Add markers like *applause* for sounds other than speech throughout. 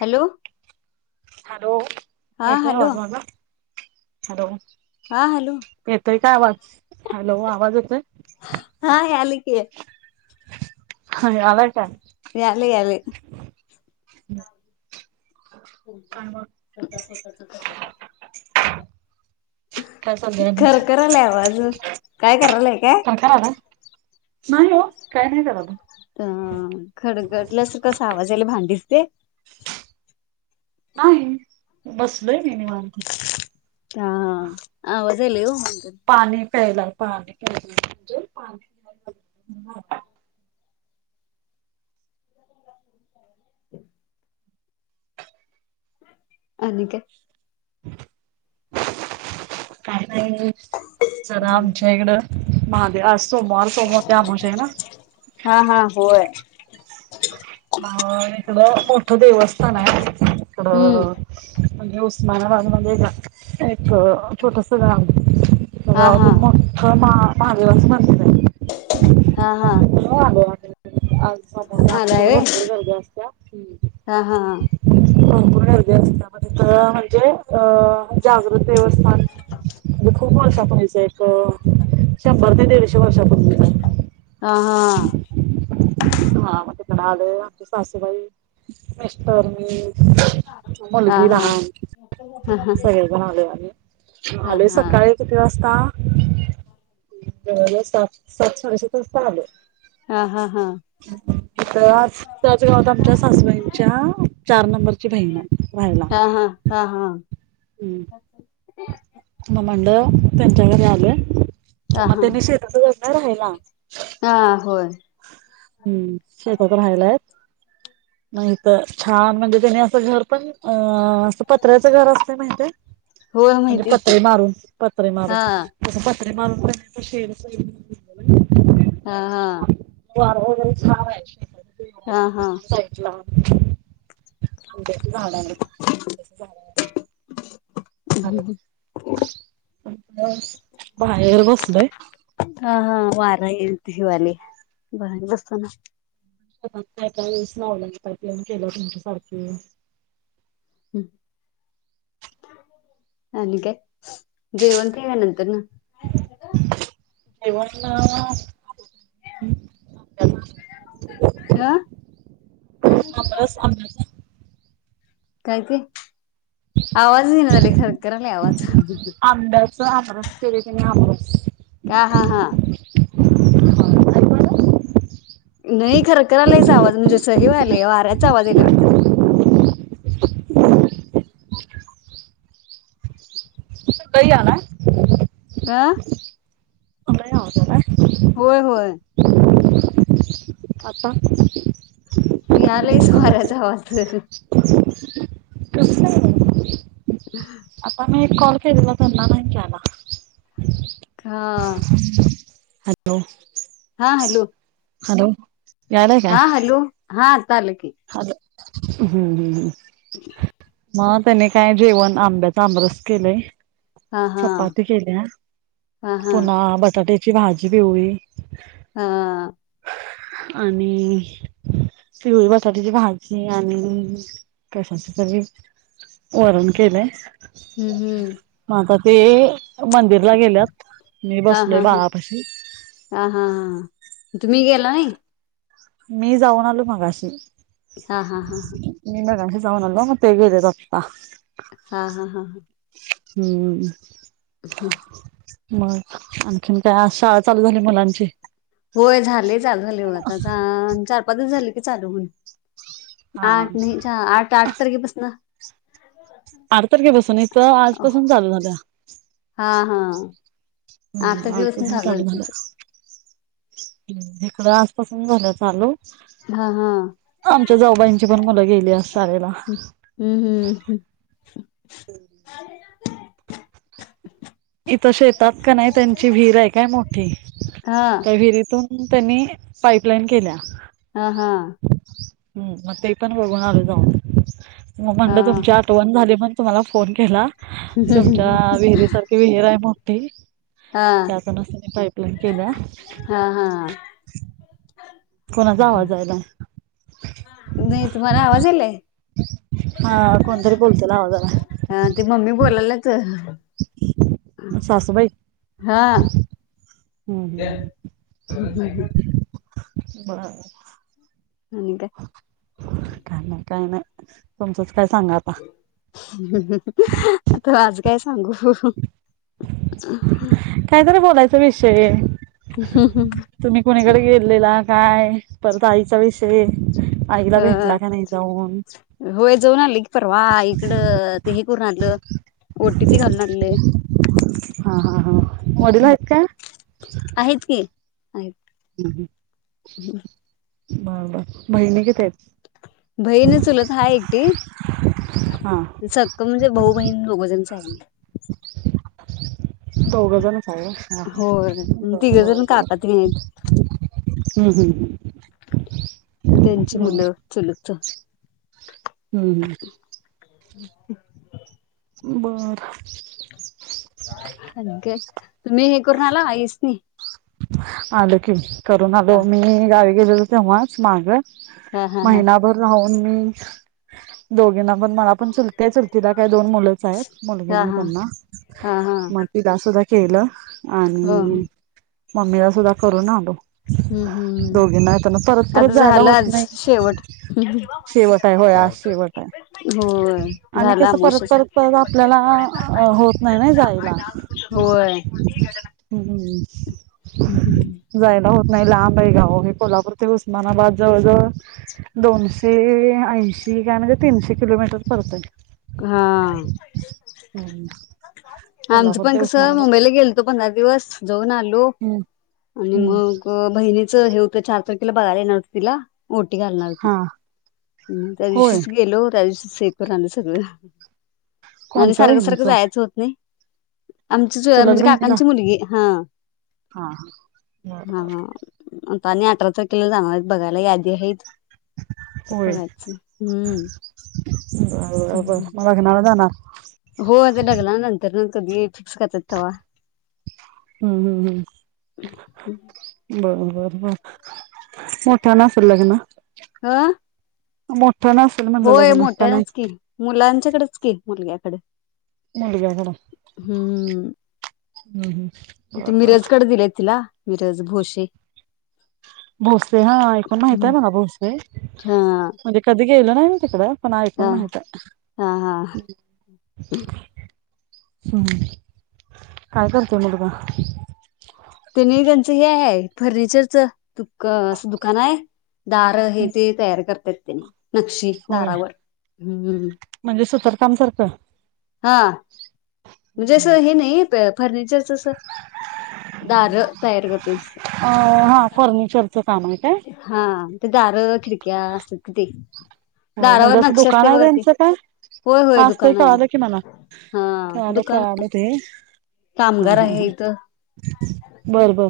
Hello hello हा हे hello *inaudible* hello हा हॅलो येतोय का आवाज? हॅलो आवाज येतोय हा याले की *unintelligible* याले याले हम् हं स्वतः स्वतःच काय चाललंय *unintelligible* *inaudible* आणि खरखर लाय आवाज. काय करायलाय काय. नाही हो काय नाही करायला अम्म *unintelligible* आवाज आला भांडी. ते नाही. बसलेय मी निवांत. हा आवाज यायलाय ओ पाणी प्यायला *unintelligible* *inaudible* आणि काय. काय नाही. नाही ओ. जरा आमच्याईकड *inaudible* ते आज सोमवार सोमवार अमावस्या आहे ना. हा हा होय अ इकडं मोठं देवस्थान आहे. हम्म इकडं म्हणजे उस्मानाबाद मध्ये. एक छोटस हा गाव हा आहे *inaudible* *inaudible* हा हा *inaudible* *inaudible* *inaudible* संपूर्णग आलाय व्हय हा हा हा अस इथ म्हणजे अ जागृत देवस्थान म्हणजे खूप वर्षापूर्वीच एक शंभर ते दीडशे वर्षापूर्वीच *unintelligible* हा हा. हा माज पण आलं. आमचे सासूबाई मिस्टर मी. हा मुलगी हा लहान हा हा सगळे पण आलोय आम्ही. हा आलोय सकाळी किती वाज सात साडे सात वाजता आलोय. हा हा हा हा हा *inaudible* त्याच गावत आमच्या सासूबाईंच्या चार नंबरची बहीण हाय. हा हा हा हा. हम्म मग म्हणलं त्यांच्या घरी आलोय. हा मग हा त्यांनी शेतात रहायला. हा होय हम्म. शेतात रहायला आहेत. नाही तर छान म्हणजे त्याने असं घर पण अ असं पत्र्याचं घर असत माहित होय म्हणजे माहितीय की पत्रे मारून पत्रे मारून हा ज प अरे म शेड हा हा वग हा हा *unintelligible* आ झा झा बाहेर बसलोय. हा हा वारा येईल हिवाली बघ दिसत ना. स्वतः कास नावलं पाहितीन केलं तुमच्या सारखे हम् आणि काय जेवण केल्यानंतर न जेवणला. ह आमरस आमरस कायते. आवाजच येईना झालय खरखरलय आवाज आंब्याच आमरस केले त्याने का हा हा. ह *unintelligible* नाही खरखरालयच आवाज म्हणजे स हेवा आलेय. वाऱ्याचा आवाज आल्यावर त आहे ना आ *inaudible* होय होय. आता यायलयच *inaudible* वास *unintelligible* ह आता मी एक कॉल केला त्यांना नाही कला. हा हॅलो हा हॅलो हॅलो यायलाय काय हा हॅलो हा आल की हॅलो हम्म हम् ह् *inaudible* मग त्याने काय जेवण आंब्याचा आंबरस केलंय हा हा चपाती केल्या हा हा पुन्हा बटाटे ची भाजी पिवळी हा आणि *inaudible* भाजी आणि कशाच तरी वरण केलंय हम्म हम्म मग आता ते मंदिरला गेल्यात मी हा बसलोय हा हा बाळापाशी हा हा हा तुम्ही गेला नाही मी जाऊन आलो मगाशी हा हा हा हा मी मगाशी जाऊन आलो मग ते गेलेत आतां हा हा हा हा हम्म हम्म मग आणखीन काय आज शाळा चालू झाली मुलांची होय झाले चालू झाली बघा चार पाच दिवसं झाली चालू हून हा आठ नाही आठ आठ तारखेपास न बारा तारखे पासून आहेत तर आजपासून चालू झालं ह हा हा हम्म आठ आ त तारखेपासून चालू झालं झाला तिचं हा *unintelligible* हा आमच्या जाऊबाईंची पण मुलं गेली आज शाळेला हम्म हम्म हम्म. हम् इथं शेतात कानय त्यांची विहीर आहे काय मोठी हा त्या विहिरीतून त्यांनी पाईपलाईन केल्या हा हा हम्म मग ते पण बघून आलो जाऊन मग हा म्हणलं तुमची आठवण झालीण तुम्हाला फोन केला तुमच्या विहिरीसारख विहिर आहे मोठी हा त्यात नसता म पाईपलाईन केल्या हा हा कोणाचा आवाज यायला नाही तुम्हाला आवाज यलाय हा कोणतरी बोलतेला आवाज आला ह ते मम्मी बोलालंच सासूबाई हा. हम्म हम्म *inaudible* बर. आणि काय तुमचं. आता आज काय सांगू कायतरी बोलायचा विषय तुम्ही कोणीकडे गेलेला काय परत आईचा विष ह जाऊन होय जाऊन आली की परवा आई कड ते हे करून आलं ओ टी. पी घालून आली. हा हा हा वडील आहेत का. आहेत की आहेत. बा बार. बहीण चुलत हा एकटी हां सक्क म्हणजे बऊ बहीण दगोजनचा आहे आम्ही. चौघे जण. ह होय तिघ बर बर जण बर. काका तेन आहेत हम्म हम्म हम्म. त्यांची मुलं चलतच हम्म हम्म. *unintelligible* बर. *unintelligible* तुम्ही हे करून आला आईस नी आल की करून आलो हा मी गावी लं तेव्हाच माग हा हा हा महिनाभर राहुण हम्म दोघिना मला पण चुकत्याच चुलतीला काय दोन मुलाच मुलगी हा नाही हा त्यांना हा हा मग तिला सुद्धा केलं. हो आणि हम्म ममीला सुद्धदा करून न आलो हम्म दोघीना परत परत आता जायला झालं होत आज नाही शेवट शेवट आहे होयआज शेवट आहे होय आणि झाला कसं परत अमावश्याचा परत परत आपल्याला होत नाही ना जायला होय हम जायला हो नाही लांब आहे गाव हे कोल्हापूर ते उस्मानाबाद जवळजवळ दोनशे ऐंशी काय म्हणजे तीनशे किलोमीटर पडतंय हा हम्म आमचं कोल्हापूर पण ते कस उस्मानाबाद मुंबईला गेलतो पंधरा दिवस जाऊन आल हम्म आणि हम्म मग बहिणीच हे चार तारखेला बघाय येणार होते तिला. ओठी घालणार होतीत हा म त्या होय दिवशीच गेलो त्या दिवशी *unintelligible* सगळं आणि कोणत्या सारखं सारखं बहिणीचं जायाचं होत नाही. आमची चू अ चुलत म्हणजे बहिणीला काकांची मुलगी हा, हा हा *unintelligible* हा. आणि अठरा तारखेला जाणार येत बघायला यादी आहेत. ते होय पण आहेच हम्म. *unintelligible* हना. हो आता लग्ना नंतर न कधी फिक्स करतात तवा हम्म हम्म हं बर बर बर. मोठ्यानं असलं लग्न ह मोट होय मोठ्यानचं कि मुलांच्याकडच कि मुलग्याकड. मुलग्याकडं हम्म हम्म हम्म त बर बर मिरजकड दिलय तिला. मिरज भोशे भोसले हा ऐकून माहितय हम्म मला भोसले हा. म्हणजे कधी गेलं नाही न तिकडं. पण ऐकुण हा हा हा माहिताय. हम् काय करतय मुलगा? तेनी त्यांचं हे आहे फर्निचरच त क असं दुकान आहे दार हे ते तयार करत्यात. त्यांनी नक्षी होय दारावर हम्म थॉमसारखं. हा. म्हणजे असं हे नाही पेप फर्नि चर जस दार तयार करतोय तसं नाय का ते दार खिडक्या असं किते होय म्हणजे असं दुकान आहे त्यांचं का? होय होय आजतर दुकान आहे कळालं की मला हा कळालं दुकान कळालं ते हा हा कामगार आहे हम्म बर बर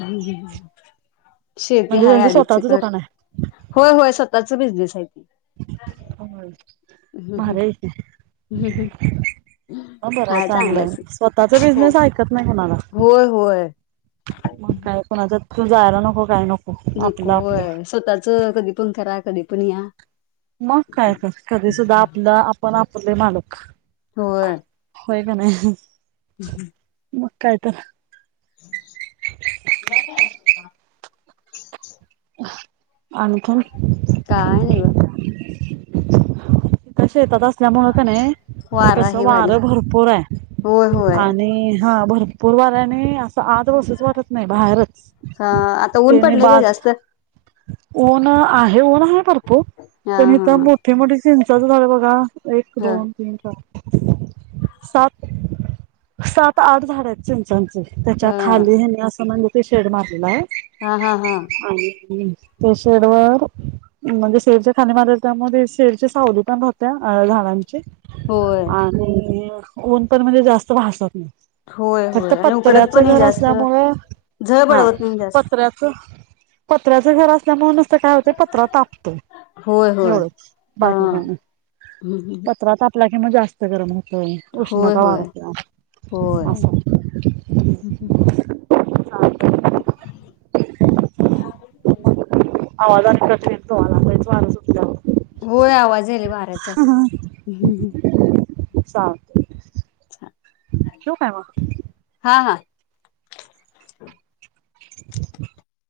हम्म हम्म शेती म्हणजे हाय त्यांचं अडीच स्वतःच एकर, दुकान आहे होय होय स त्याचं बिझनेस आहे. हम्म भारी आहे ते, हम्म हम्म हाय चांगलं आहे चांगलंच स्वतःचा हो बिझनेस ऐकत नाही कोणाला होय होय मग कायपण फक्त जायला नको काय नको आपलं नकोय आपलं स्वतःच कधी पण करा कधी पन या मग काय तर कधी सुधा आपलं आपण आप आपले मालक होय. पण हम्म हम्म. मग कायतर *inaudible* आणखीन काय नाही ब तिथं शेतात अस त्यामुळे का नाही वारा तसं हे व्हायले वारं भरपूर होय आहे होय आणि हा भरपूर वऱ्याने असं आज बसूच वाटत नाही बाहेरच ह आता ऊन त्याने पडलंय का बाज जास्त? ऊन आहे ऊन भरपूर हा पण इथं मोठी मोठी चिंचेचं झाड बघा एक हा दोन तीन चार सात सात आठ झाड आहेत चिंचांची त्याच्या ह खाली ह्यांना अस शेड मारल्यात हा हा हा ते शेडवर *unintelligible* खाणे मार त्यामध्ये शेड ची सावली पण होत्या होय आणि ऊन पण म्हणजे जास्त भासत नाही होय फक्त होय आणि उकडत पण पत्र्याचं आहे घर जास्त असल्यामुंळ झळ हा बडवत नाही जास्त पत्र्याचं पत्र्यांच त्रास मुळे काय होत पत्र तापतोय होय होय एवढंच हा बाकी काय नाही हम्म हम्म. पत्रा तापला मग जास्त गरम होत हो होय उष्णता होय वाढत होय अस *inaudible* *unintelligible* होय आवाज यायलाय वाऱ्याचा *inaudible* अच्छा ठेऊ काय मग हा *inaudible*